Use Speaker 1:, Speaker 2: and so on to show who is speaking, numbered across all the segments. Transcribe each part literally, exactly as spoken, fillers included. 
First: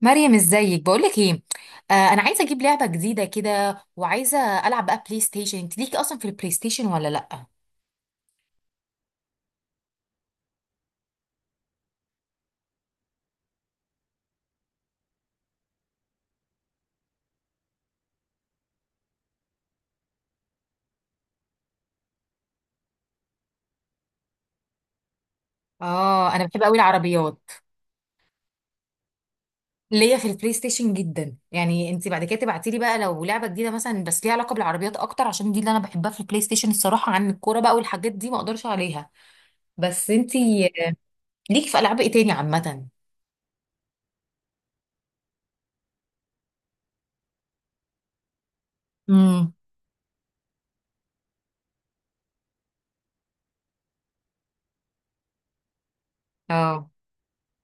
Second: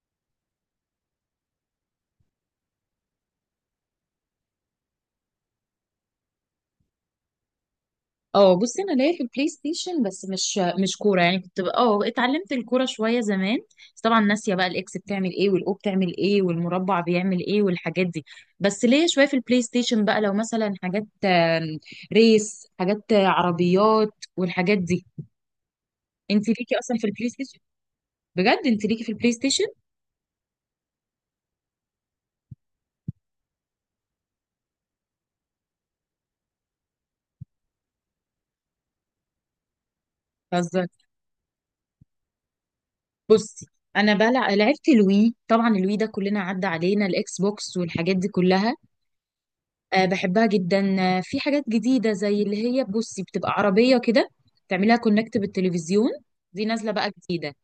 Speaker 1: مريم، ازيك؟ بقولك ايه، آه انا عايزه اجيب لعبه جديده كده وعايزه العب بقى بلاي ستيشن. انت ليكي اصلا في البلاي ستيشن ولا لا؟
Speaker 2: اه، بصي انا ليا في البلاي ستيشن، بس مش مش كوره. يعني كنت بقى- اه اتعلمت الكوره شويه زمان، بس طبعا ناسيه بقى الاكس بتعمل ايه والاو بتعمل ايه والمربع بيعمل ايه والحاجات دي. بس ليا شويه في البلاي ستيشن بقى، لو مثلا حاجات آم، ريس، حاجات آه، عربيات والحاجات دي.
Speaker 1: اه، انا
Speaker 2: انت
Speaker 1: بحب قوي
Speaker 2: ليكي اصلا في البلاي
Speaker 1: العربيات.
Speaker 2: ستيشن؟ بجد انت ليكي في البلاي ستيشن؟
Speaker 1: ليا في البلاي ستيشن جدا، يعني انت بعد كده تبعتي لي بقى لو لعبه جديده مثلا، بس ليها علاقه بالعربيات اكتر عشان دي اللي انا بحبها في البلاي ستيشن الصراحه، عن الكوره بقى والحاجات دي ما اقدرش عليها. بس انت
Speaker 2: بهزر.
Speaker 1: ليكي في العاب ايه تاني عامه؟
Speaker 2: بصي، انا بلع... لعبت الوي. طبعا الوي ده كلنا عدى علينا، الاكس بوكس والحاجات دي كلها.
Speaker 1: امم.
Speaker 2: آه، بحبها جدا. آه، في حاجات جديدة، زي اللي هي بصي بتبقى عربية كده تعملها كونكت بالتلفزيون. دي
Speaker 1: اه.
Speaker 2: نازلة بقى جديدة.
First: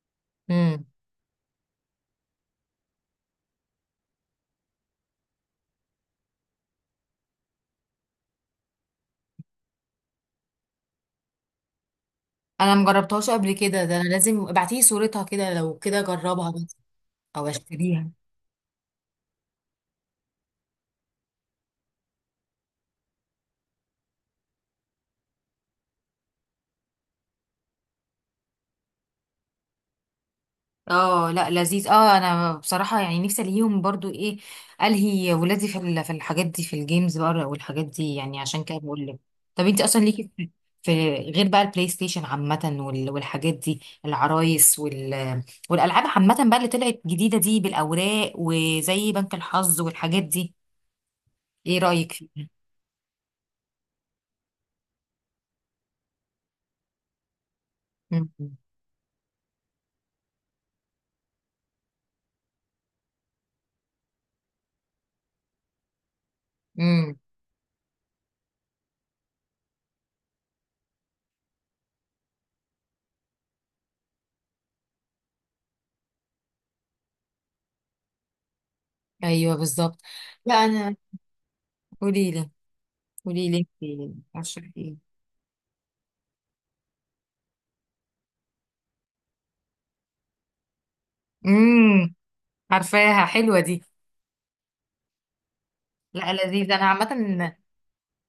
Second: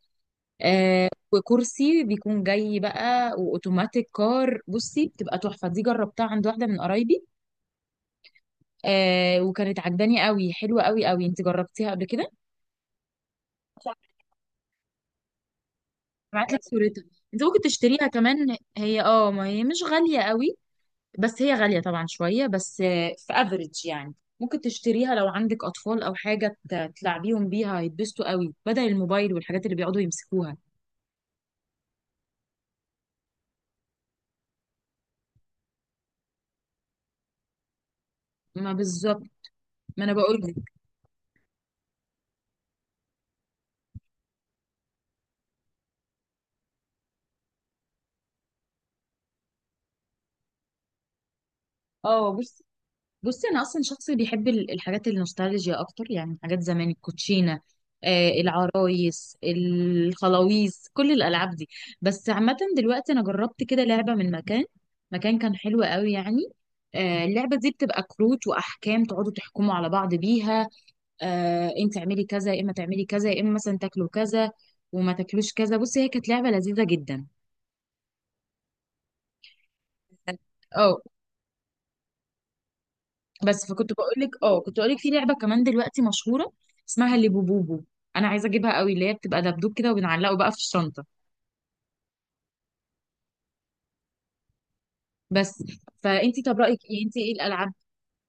Speaker 1: امم.
Speaker 2: آه، وكرسي بيكون جاي بقى، وأوتوماتيك كار بصي بتبقى تحفة. دي جربتها عند واحدة من قرايبي. آه، وكانت عجباني قوي، حلوة قوي قوي. انت جربتيها قبل كده؟
Speaker 1: انا مجربتهاش قبل كده، ده انا لازم ابعتي لي صورتها كده لو كده اجربها
Speaker 2: بعت لك
Speaker 1: بس.
Speaker 2: صورتها. انت
Speaker 1: او
Speaker 2: ممكن تشتريها
Speaker 1: اشتريها.
Speaker 2: كمان، هي اه ما هي مش غالية قوي. بس هي غالية طبعا شوية، بس آه، في افريج يعني. ممكن تشتريها لو عندك أطفال أو حاجة ت- تلعبيهم بيها، هيتبسطوا قوي بدل الموبايل والحاجات اللي بيقعدوا يمسكوها.
Speaker 1: اه لا، لذيذ، اه انا بصراحه يعني نفسي الهيهم برضو ايه، الهي ولادي في ال- في الحاجات دي، في الجيمز بقى والحاجات دي، يعني عشان
Speaker 2: ما
Speaker 1: كده بقول لك.
Speaker 2: بالظبط.
Speaker 1: طب انت اصلا
Speaker 2: ما أنا
Speaker 1: ليكي
Speaker 2: بقول
Speaker 1: في،
Speaker 2: لك.
Speaker 1: في غير بقى البلاي ستيشن عامه وال- والحاجات دي، العرايس وال والالعاب عامه بقى اللي طلعت جديده دي بالاوراق، وزي بنك الحظ والحاجات دي. ايه رايك
Speaker 2: اه،
Speaker 1: فيها؟
Speaker 2: بص. بصي، أنا أصلا شخص بيحب ال- الحاجات النوستالجيا أكتر. يعني حاجات زمان، الكوتشينة، آه،
Speaker 1: امم.
Speaker 2: العرايس، الخلاويص، كل الألعاب دي. بس عامة دلوقتي أنا جربت كده لعبة من مكان، مكان كان حلو قوي يعني.
Speaker 1: أمم.
Speaker 2: آه، اللعبة دي بتبقى كروت وأحكام تقعدوا تحكموا على بعض بيها. آه انت تعملي كذا يا اما تعملي كذا، يا اما مثلا تاكلوا كذا وما تاكلوش كذا. بصي، هي كانت لعبه لذيذه جدا.
Speaker 1: ايوه بالظبط. لا انا.
Speaker 2: اه.
Speaker 1: قولي لي قولي لي
Speaker 2: بس، فكنت بقول
Speaker 1: إنتي
Speaker 2: لك، اه
Speaker 1: عشان
Speaker 2: كنت بقول
Speaker 1: ايه؟
Speaker 2: لك في لعبه كمان دلوقتي مشهوره، اسمها اللي بوبوبو. انا عايزه اجيبها قوي، اللي هي بتبقى دبدوب كده وبنعلقه بقى في الشنطه.
Speaker 1: امم. عارفاها، حلوه دي.
Speaker 2: بس
Speaker 1: لا
Speaker 2: فانت طب
Speaker 1: لذيذ،
Speaker 2: رايك
Speaker 1: انا
Speaker 2: ايه؟
Speaker 1: عامه.
Speaker 2: انت ايه الالعاب،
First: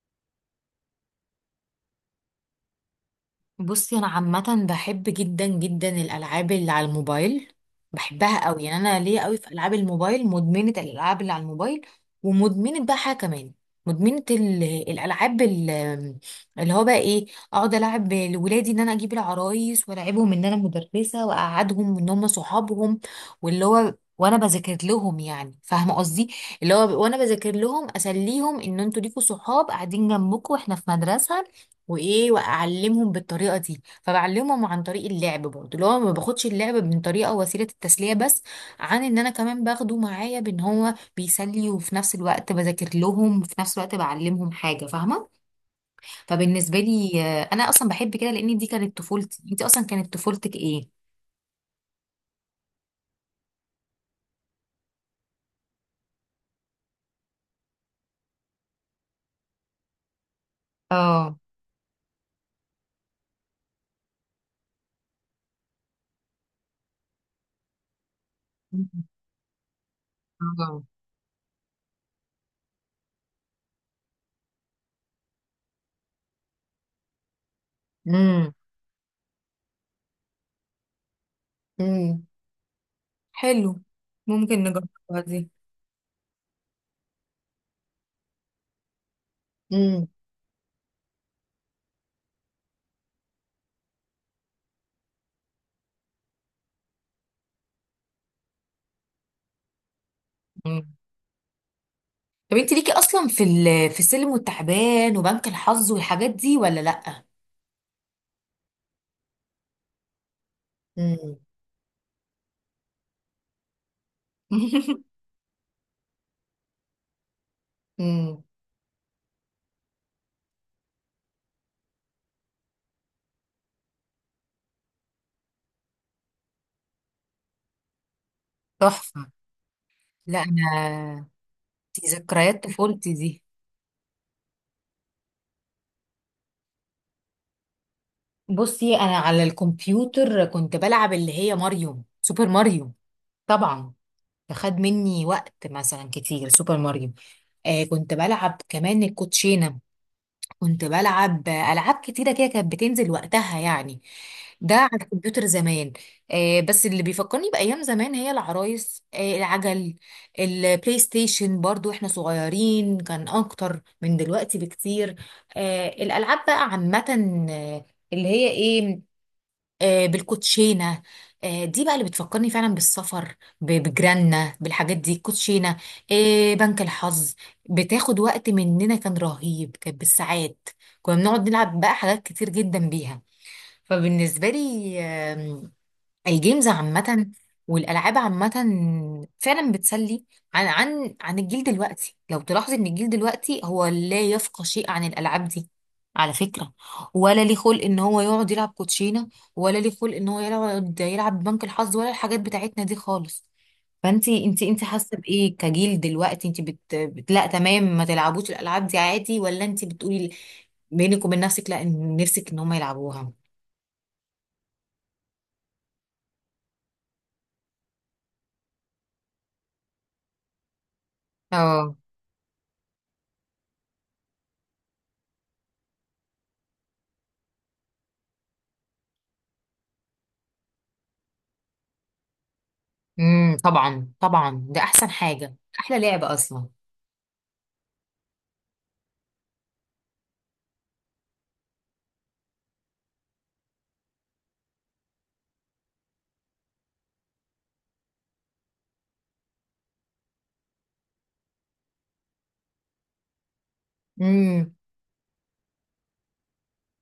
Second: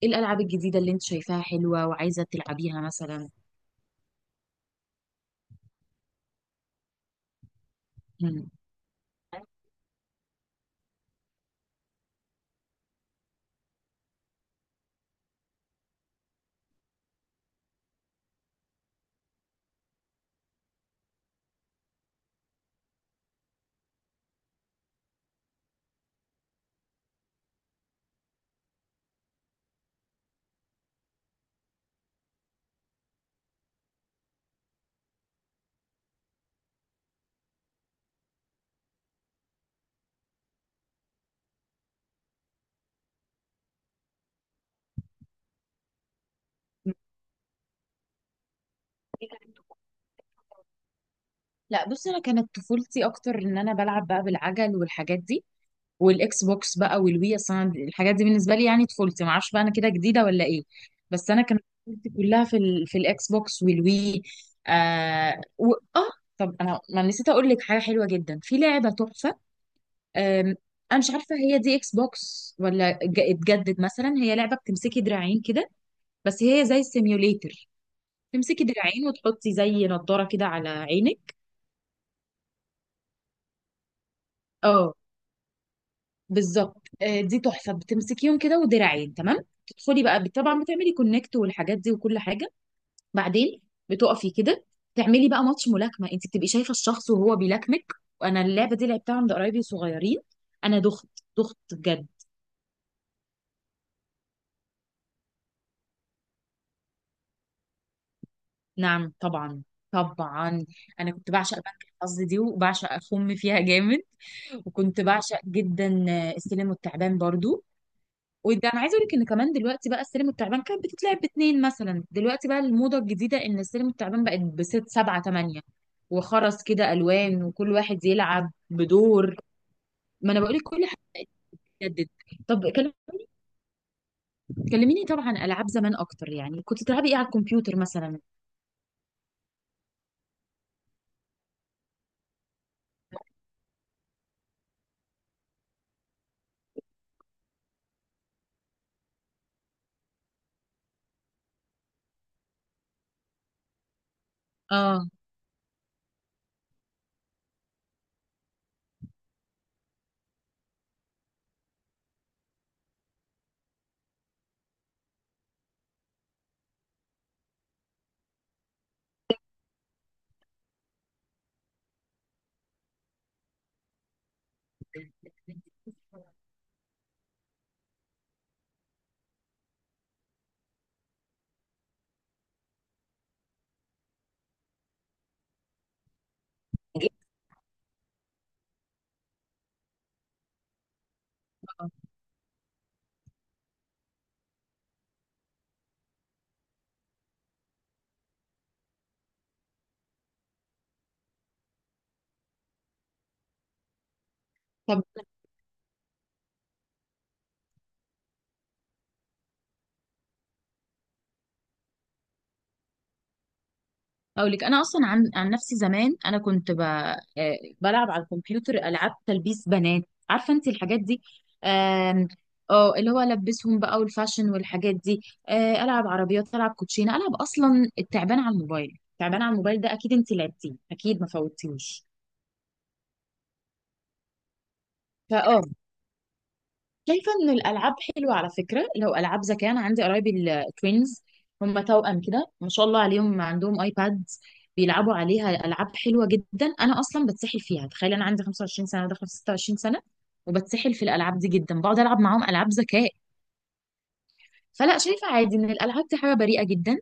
Speaker 2: ايه الالعاب الجديده اللي انت شايفاها حلوه وعايزه تلعبيها مثلا؟
Speaker 1: بصي انا عامه بحب جدا جدا الالعاب اللي على الموبايل، بحبها
Speaker 2: مم.
Speaker 1: قوي يعني، انا ليا قوي في العاب الموبايل، مدمنه الالعاب اللي على الموبايل، ومدمنه بقى حاجه كمان. مدمنه ال- الالعاب ال- اللي هو بقى ايه، اقعد العب لولادي، ان انا اجيب العرايس والعبهم، ان انا مدرسه واقعدهم ان هم صحابهم، واللي هو وانا بذاكر لهم، يعني فاهمه قصدي، اللي هو وانا بذاكر لهم اسليهم ان انتوا ليكوا صحاب قاعدين جنبكم واحنا في مدرسه، وايه، واعلمهم بالطريقه دي، فبعلمهم عن طريق اللعب، برضو اللي هو ما باخدش اللعب من طريقه وسيله التسليه بس، عن ان انا كمان باخده معايا بان هو بيسلي، وفي نفس الوقت بذاكر لهم، وفي نفس الوقت بعلمهم حاجه، فاهمه؟ فبالنسبه لي، آه، انا اصلا بحب كده لان دي كانت طفولتي. انت اصلا كانت طفولتك ايه؟
Speaker 2: لا، بصي، انا كانت طفولتي اكتر ان انا بلعب بقى بالعجل والحاجات دي، والاكس بوكس بقى والوي. اصلا الحاجات دي بالنسبه لي، يعني طفولتي، ما اعرفش بقى انا كده جديده ولا ايه. بس
Speaker 1: اه.
Speaker 2: انا كانت طفولتي كلها في ال... في الاكس بوكس والوي. آه و... اه طب انا ما نسيت اقول لك حاجه حلوه جدا، في لعبه تحفه. آم،
Speaker 1: اه.
Speaker 2: انا مش عارفه هي دي اكس بوكس ولا ج- اتجدد مثلا. هي لعبه بتمسكي دراعين كده، بس هي زي السيميوليتر.
Speaker 1: امم.
Speaker 2: تمسكي دراعين وتحطي زي نضاره كده على عينك.
Speaker 1: امم. حلو، ممكن
Speaker 2: اه،
Speaker 1: نجربها دي.
Speaker 2: بالظبط. آه، دي تحفه، بتمسكيهم كده، ودراعين، تمام. تدخلي بقى بت- طبعا بتعملي كونكت والحاجات دي وكل حاجه. بعدين بتقفي كده، تعملي بقى ماتش ملاكمه. انت بتبقي شايفه الشخص وهو بيلاكمك. وانا اللعبه دي لعبتها عند قرايبي صغيرين. انا
Speaker 1: امم.
Speaker 2: دخت، دخت بجد.
Speaker 1: طب انت ليكي اصلا في ال- في السلم والتعبان وبنك الحظ والحاجات دي ولا لا؟
Speaker 2: نعم طبعا، طبعا. انا كنت
Speaker 1: امم.
Speaker 2: بعشق بنك الحظ دي، وبعشق اخم فيها جامد. وكنت بعشق جدا، آه، السلم والتعبان برضو.
Speaker 1: امم.
Speaker 2: وده انا عايزه اقول لك ان كمان دلوقتي بقى، السلم التعبان كانت بتتلعب باتنين مثلا، دلوقتي بقى الموضه الجديده ان السلم التعبان بقت بست سبعه تمانيه، وخرز كده الوان، وكل واحد يلعب
Speaker 1: تحفه.
Speaker 2: بدور. ما انا
Speaker 1: لا
Speaker 2: بقول لك كل حاجه
Speaker 1: انا. دي
Speaker 2: جدد.
Speaker 1: ذكريات
Speaker 2: طب كلم-
Speaker 1: طفولتي دي.
Speaker 2: كلميني طبعا عن العاب زمان اكتر. يعني كنت تلعبي ايه على الكمبيوتر مثلا؟
Speaker 1: بصي انا على الكمبيوتر كنت بلعب اللي هي ماريو، سوبر ماريو طبعا، فخد مني وقت مثلا كتير سوبر ماريو. آه كنت بلعب كمان الكوتشينه، كنت بلعب ألعاب كتيرة كده، كانت بتنزل وقتها يعني، ده على
Speaker 2: اه.
Speaker 1: الكمبيوتر زمان. آه بس اللي بيفكرني بأيام زمان هي العرايس، آه العجل، البلاي ستيشن برضو احنا صغيرين كان أكتر من دلوقتي بكتير. آه الألعاب بقى عامة. آه، اللي هي ايه، آه، بالكوتشينه، آه، دي بقى اللي بتفكرني فعلا بالسفر، ب- بجيراننا بالحاجات دي، الكوتشينه، آه، بنك الحظ، بتاخد وقت مننا كان رهيب، كانت بالساعات، كنا بنقعد نلعب بقى حاجات كتير جدا بيها، فبالنسبه لي الجيمز عامة والألعاب عامة فعلا بتسلي، عن عن عن الجيل دلوقتي، لو تلاحظي إن الجيل دلوقتي هو لا يفقه شيء عن الألعاب دي على فكرة، ولا ليه خلق إن هو يقعد يلعب كوتشينة، ولا ليه خلق إن هو يقعد يلعب بنك الحظ ولا الحاجات بتاعتنا دي خالص. فانتي انتي انتي
Speaker 2: طب
Speaker 1: حاسة بإيه كجيل دلوقتي؟ انتي بت... بت... لا، تمام، ما تلعبوش الألعاب دي عادي، ولا انتي بتقولي بينك وبين نفسك لا، إن- نفسك إن هم يلعبوها.
Speaker 2: اقول لك، انا اصلا عن عن نفسي زمان، انا كنت ب... آه، بلعب على الكمبيوتر العاب تلبيس بنات، عارفه انت الحاجات دي.
Speaker 1: اه.
Speaker 2: آم، اه، اللي هو البسهم بقى والفاشن والحاجات دي. آه، العب عربيات، العب كوتشينه، العب اصلا التعبان على الموبايل. التعبان على الموبايل ده اكيد انت لعبتيه، اكيد ما فوتتيهوش.
Speaker 1: امم. طبعا، طبعا ده احسن حاجه،
Speaker 2: فاه،
Speaker 1: احلى لعبه اصلا.
Speaker 2: شايفة إن الألعاب حلوة على فكرة، لو ألعاب ذكاء. أنا عندي قرايبي التوينز، هم توأم كده ما شاء الله عليهم، عندهم آيباد بيلعبوا عليها ألعاب حلوة جدا. أنا أصلا بتسحل فيها. تخيل، أنا عندي خمسة وعشرين سنة وداخلة في ستة وعشرين سنة وبتسحل في الألعاب دي جدا، بقعد ألعب معاهم ألعاب ذكاء.
Speaker 1: امم.
Speaker 2: فلا، شايفة عادي ان الالعاب دي حاجة بريئة جدا،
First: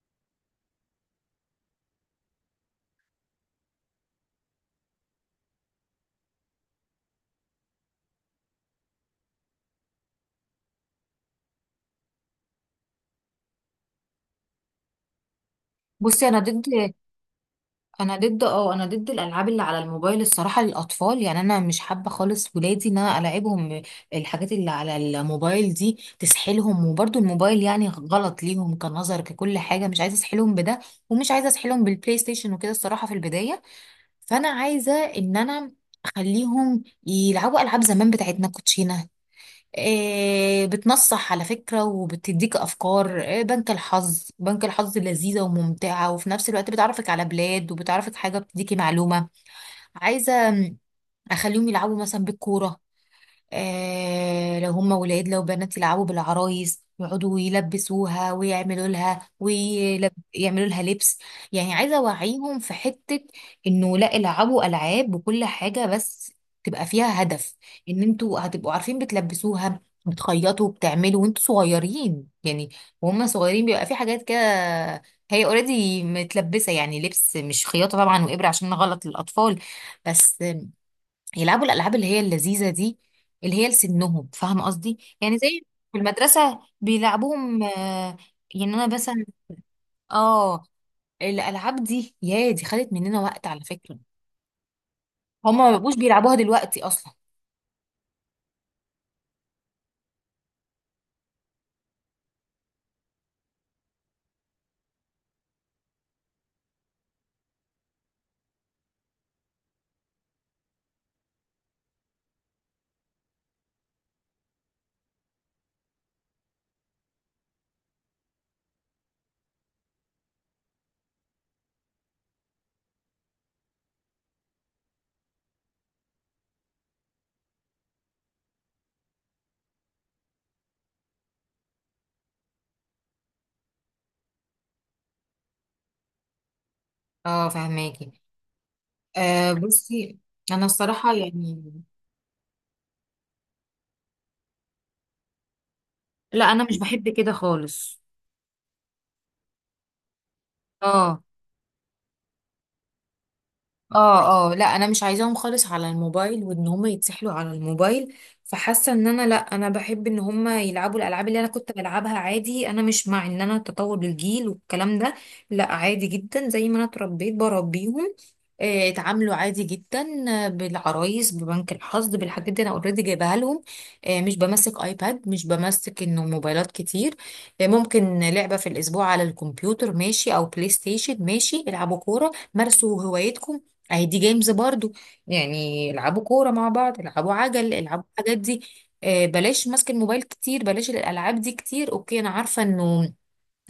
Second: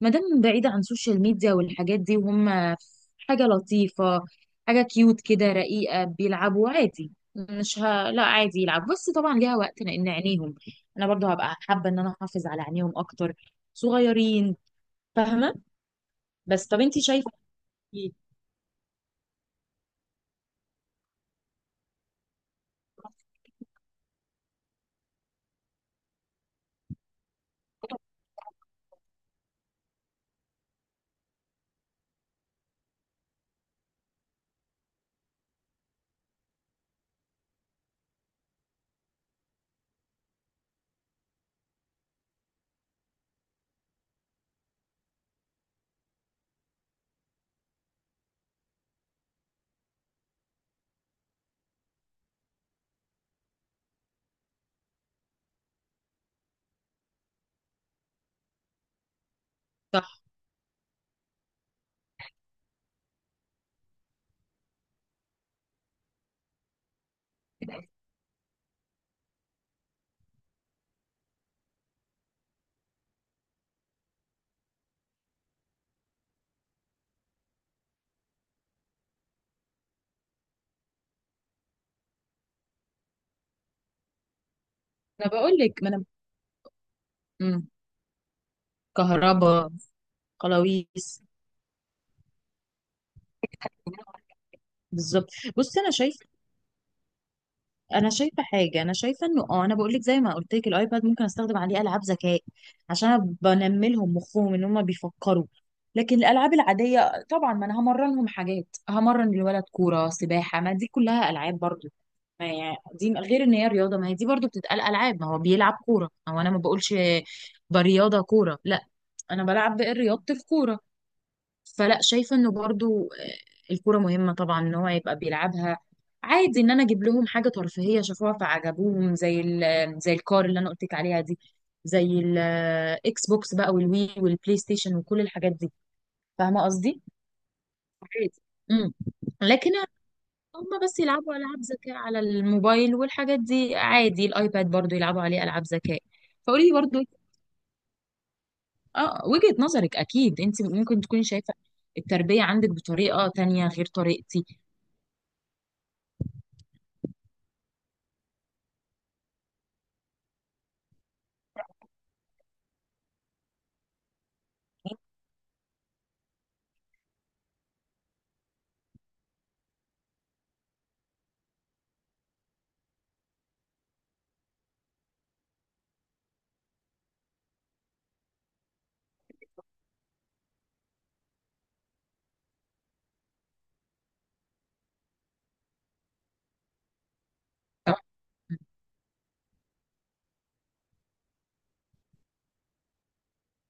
Speaker 2: ما دام بعيدة عن السوشيال ميديا والحاجات دي. وهم حاجة لطيفة، حاجة كيوت كده رقيقة، بيلعبوا عادي. مش ه... لا، عادي يلعب، بس طبعا ليها وقت لان عينيهم، انا برضو هبقى حابة ان انا احافظ على عينيهم اكتر، صغيرين، فاهمة.
Speaker 1: بصي انا
Speaker 2: بس
Speaker 1: ضد،
Speaker 2: طب انتي شايفة
Speaker 1: انا
Speaker 2: ايه؟
Speaker 1: ضد اه انا ضد الالعاب اللي على الموبايل الصراحه للاطفال يعني، انا مش حابه خالص ولادي ان انا العبهم الحاجات اللي على الموبايل دي، تسحلهم وبرضو الموبايل يعني غلط ليهم كنظر ككل حاجه، مش عايزه اسحلهم بده، ومش عايزه اسحلهم بالبلاي ستيشن وكده الصراحه في البدايه، فانا عايزه ان انا اخليهم يلعبوا العاب زمان بتاعتنا، كوتشينه، آه، بتنصح على فكرة وبتديك أفكار، آه، بنك الحظ، بنك الحظ لذيذة وممتعة، وفي نفس الوقت بتعرفك على بلاد، وبتعرفك حاجة، بتديكي معلومة، عايزة أخليهم يلعبوا مثلا بالكورة، آه لو هم ولاد، لو بنات يلعبوا بالعرايس، يقعدوا يلبسوها ويعملوا لها
Speaker 2: صح.
Speaker 1: ويعملوا لها لبس، يعني عايزه اوعيهم في حته انه لا، العبوا العاب وكل حاجه بس تبقى فيها هدف، ان انتوا هتبقوا عارفين بتلبسوها، بتخيطوا، بتعملوا وانتوا صغيرين يعني، وهم صغيرين بيبقى في حاجات كده، هي اوريدي متلبسه يعني لبس، مش خياطه طبعا وابره عشان غلط للاطفال، بس يلعبوا الالعاب اللي هي اللذيذه دي، اللي هي لسنهم، فاهمه قصدي؟
Speaker 2: انا
Speaker 1: يعني
Speaker 2: بقول
Speaker 1: زي
Speaker 2: لك، ما
Speaker 1: في
Speaker 2: انا،
Speaker 1: المدرسه بيلعبوهم،
Speaker 2: مم.
Speaker 1: آه، يعني انا مثلا،
Speaker 2: كهربا،
Speaker 1: اه،
Speaker 2: قلاويس.
Speaker 1: الالعاب دي يا دي خدت مننا وقت على فكره،
Speaker 2: بالظبط.
Speaker 1: هما ما
Speaker 2: بص انا
Speaker 1: بقوش
Speaker 2: شايفة،
Speaker 1: بيلعبوها دلوقتي اصلا.
Speaker 2: انا شايفه حاجه، انا شايفه انه، اه، انا بقول لك زي ما قلت لك، الايباد ممكن استخدم عليه العاب ذكاء، عشان أنا بنمي لهم مخهم ان هم بيفكروا. لكن الالعاب العاديه طبعا، ما انا همرنهم حاجات، همرن الولد كوره، سباحه، ما دي كلها العاب برضو. ما يعني دي غير ان هي رياضه، ما هي دي برضو بتتقال العاب. ما هو بيلعب كوره، هو انا ما بقولش برياضه كوره، لا، انا بلعب رياضه الكوره. فلا، شايفه انه برضو، آه، الكوره مهمه طبعا ان هو يبقى بيلعبها. عادي ان انا اجيب لهم حاجه ترفيهيه شافوها فعجبوهم، زي ال- زي الكار اللي انا قلت لك عليها دي، زي الاكس بوكس بقى والوي والبلاي ستيشن وكل الحاجات دي. فاهمه قصدي.
Speaker 1: اه، فهماكي.
Speaker 2: عادي. امم.
Speaker 1: آه
Speaker 2: لكن
Speaker 1: بصي انا
Speaker 2: هم بس
Speaker 1: الصراحه
Speaker 2: يلعبوا العاب
Speaker 1: يعني،
Speaker 2: ذكاء على الموبايل والحاجات دي عادي، الايباد برضو يلعبوا عليه العاب ذكاء.
Speaker 1: لا
Speaker 2: فقولي
Speaker 1: انا
Speaker 2: لي
Speaker 1: مش
Speaker 2: برضو،
Speaker 1: بحب كده خالص.
Speaker 2: اه، وجهة نظرك. اكيد انت ممكن
Speaker 1: اه،
Speaker 2: تكوني شايفه التربيه عندك بطريقه تانية غير طريقتي.
Speaker 1: اه، اه، لا انا مش عايزاهم خالص على الموبايل، وان هم يتسحلوا على الموبايل، فحاسه ان انا، لا انا بحب ان هم يلعبوا الالعاب اللي انا كنت بلعبها عادي، انا مش مع ان انا تطور الجيل والكلام ده، لا عادي جدا زي ما انا اتربيت بربيهم، آه، اتعاملوا عادي جدا، آه، بالعرايس، ببنك الحظ، بالحاجات دي انا اوريدي جايبها لهم، آه، مش بمسك ايباد، مش بمسك انه موبايلات كتير، آه، ممكن لعبه في الاسبوع على الكمبيوتر ماشي، او بلاي ستيشن ماشي، العبوا كوره، مارسوا هوايتكم، اهي دي جيمز برضو، يعني العبوا كورة مع بعض، العبوا عجل،
Speaker 2: صح.
Speaker 1: العبوا الحاجات دي، آه، بلاش ماسك الموبايل كتير، بلاش الالعاب دي كتير، اوكي انا عارفة انه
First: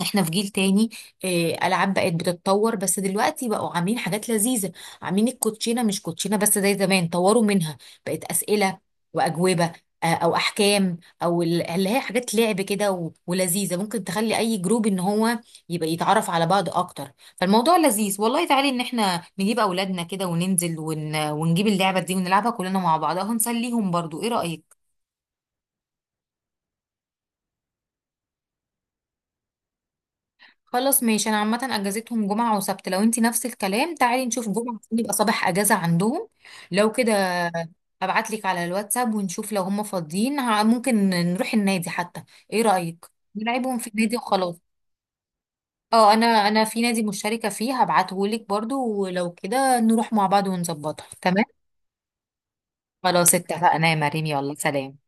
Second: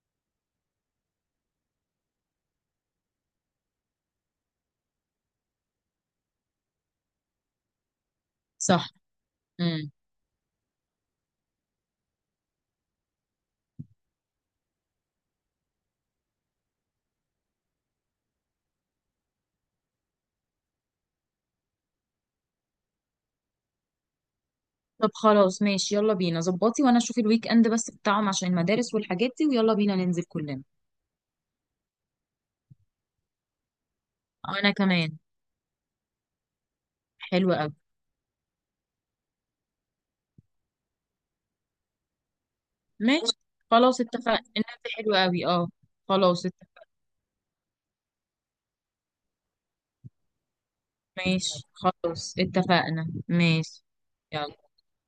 Speaker 1: احنا في جيل تاني، آه، العاب بقت بتتطور، بس دلوقتي بقوا عاملين حاجات لذيذه، عاملين الكوتشينه مش كوتشينه بس زي زمان، طوروا منها، بقت اسئله
Speaker 2: صح.
Speaker 1: واجوبه،
Speaker 2: مم.
Speaker 1: آه، او احكام، او ال- اللي هي حاجات لعب كده و- ولذيذه، ممكن تخلي اي جروب ان هو يبقى يتعرف على بعض اكتر، فالموضوع لذيذ والله، تعالي ان احنا نجيب اولادنا كده وننزل ون... ونجيب اللعبه دي، ونلعبها كلنا مع بعض، هنسليهم برضو، ايه رايك؟
Speaker 2: طب خلاص، ماشي، يلا بينا. ظبطي وانا اشوف الويك اند بس بتاعهم عشان المدارس والحاجات دي، ويلا بينا ننزل كلنا.
Speaker 1: خلاص ماشي، انا عامه اجازتهم جمعه وسبت، لو انتي نفس الكلام تعالي نشوف
Speaker 2: انا
Speaker 1: جمعه عشان يبقى
Speaker 2: كمان.
Speaker 1: صباح اجازه عندهم، لو كده
Speaker 2: حلو قوي.
Speaker 1: ابعتلك على الواتساب ونشوف لو هم فاضيين، ه- ممكن نروح النادي حتى، ايه رايك؟
Speaker 2: ماشي.
Speaker 1: نلعبهم في
Speaker 2: خلاص
Speaker 1: النادي
Speaker 2: اتفقنا،
Speaker 1: وخلاص.
Speaker 2: النبي حلو قوي. اه.
Speaker 1: اه، انا
Speaker 2: خلاص
Speaker 1: انا في
Speaker 2: اتفقنا،
Speaker 1: نادي مشتركه فيه، هبعتهولك برضو ولو كده نروح مع بعض ونظبطها تمام.
Speaker 2: ماشي. خلاص اتفقنا،
Speaker 1: خلاص
Speaker 2: ماشي،
Speaker 1: اتفقنا يا مريم، يلا
Speaker 2: يلا.
Speaker 1: سلام.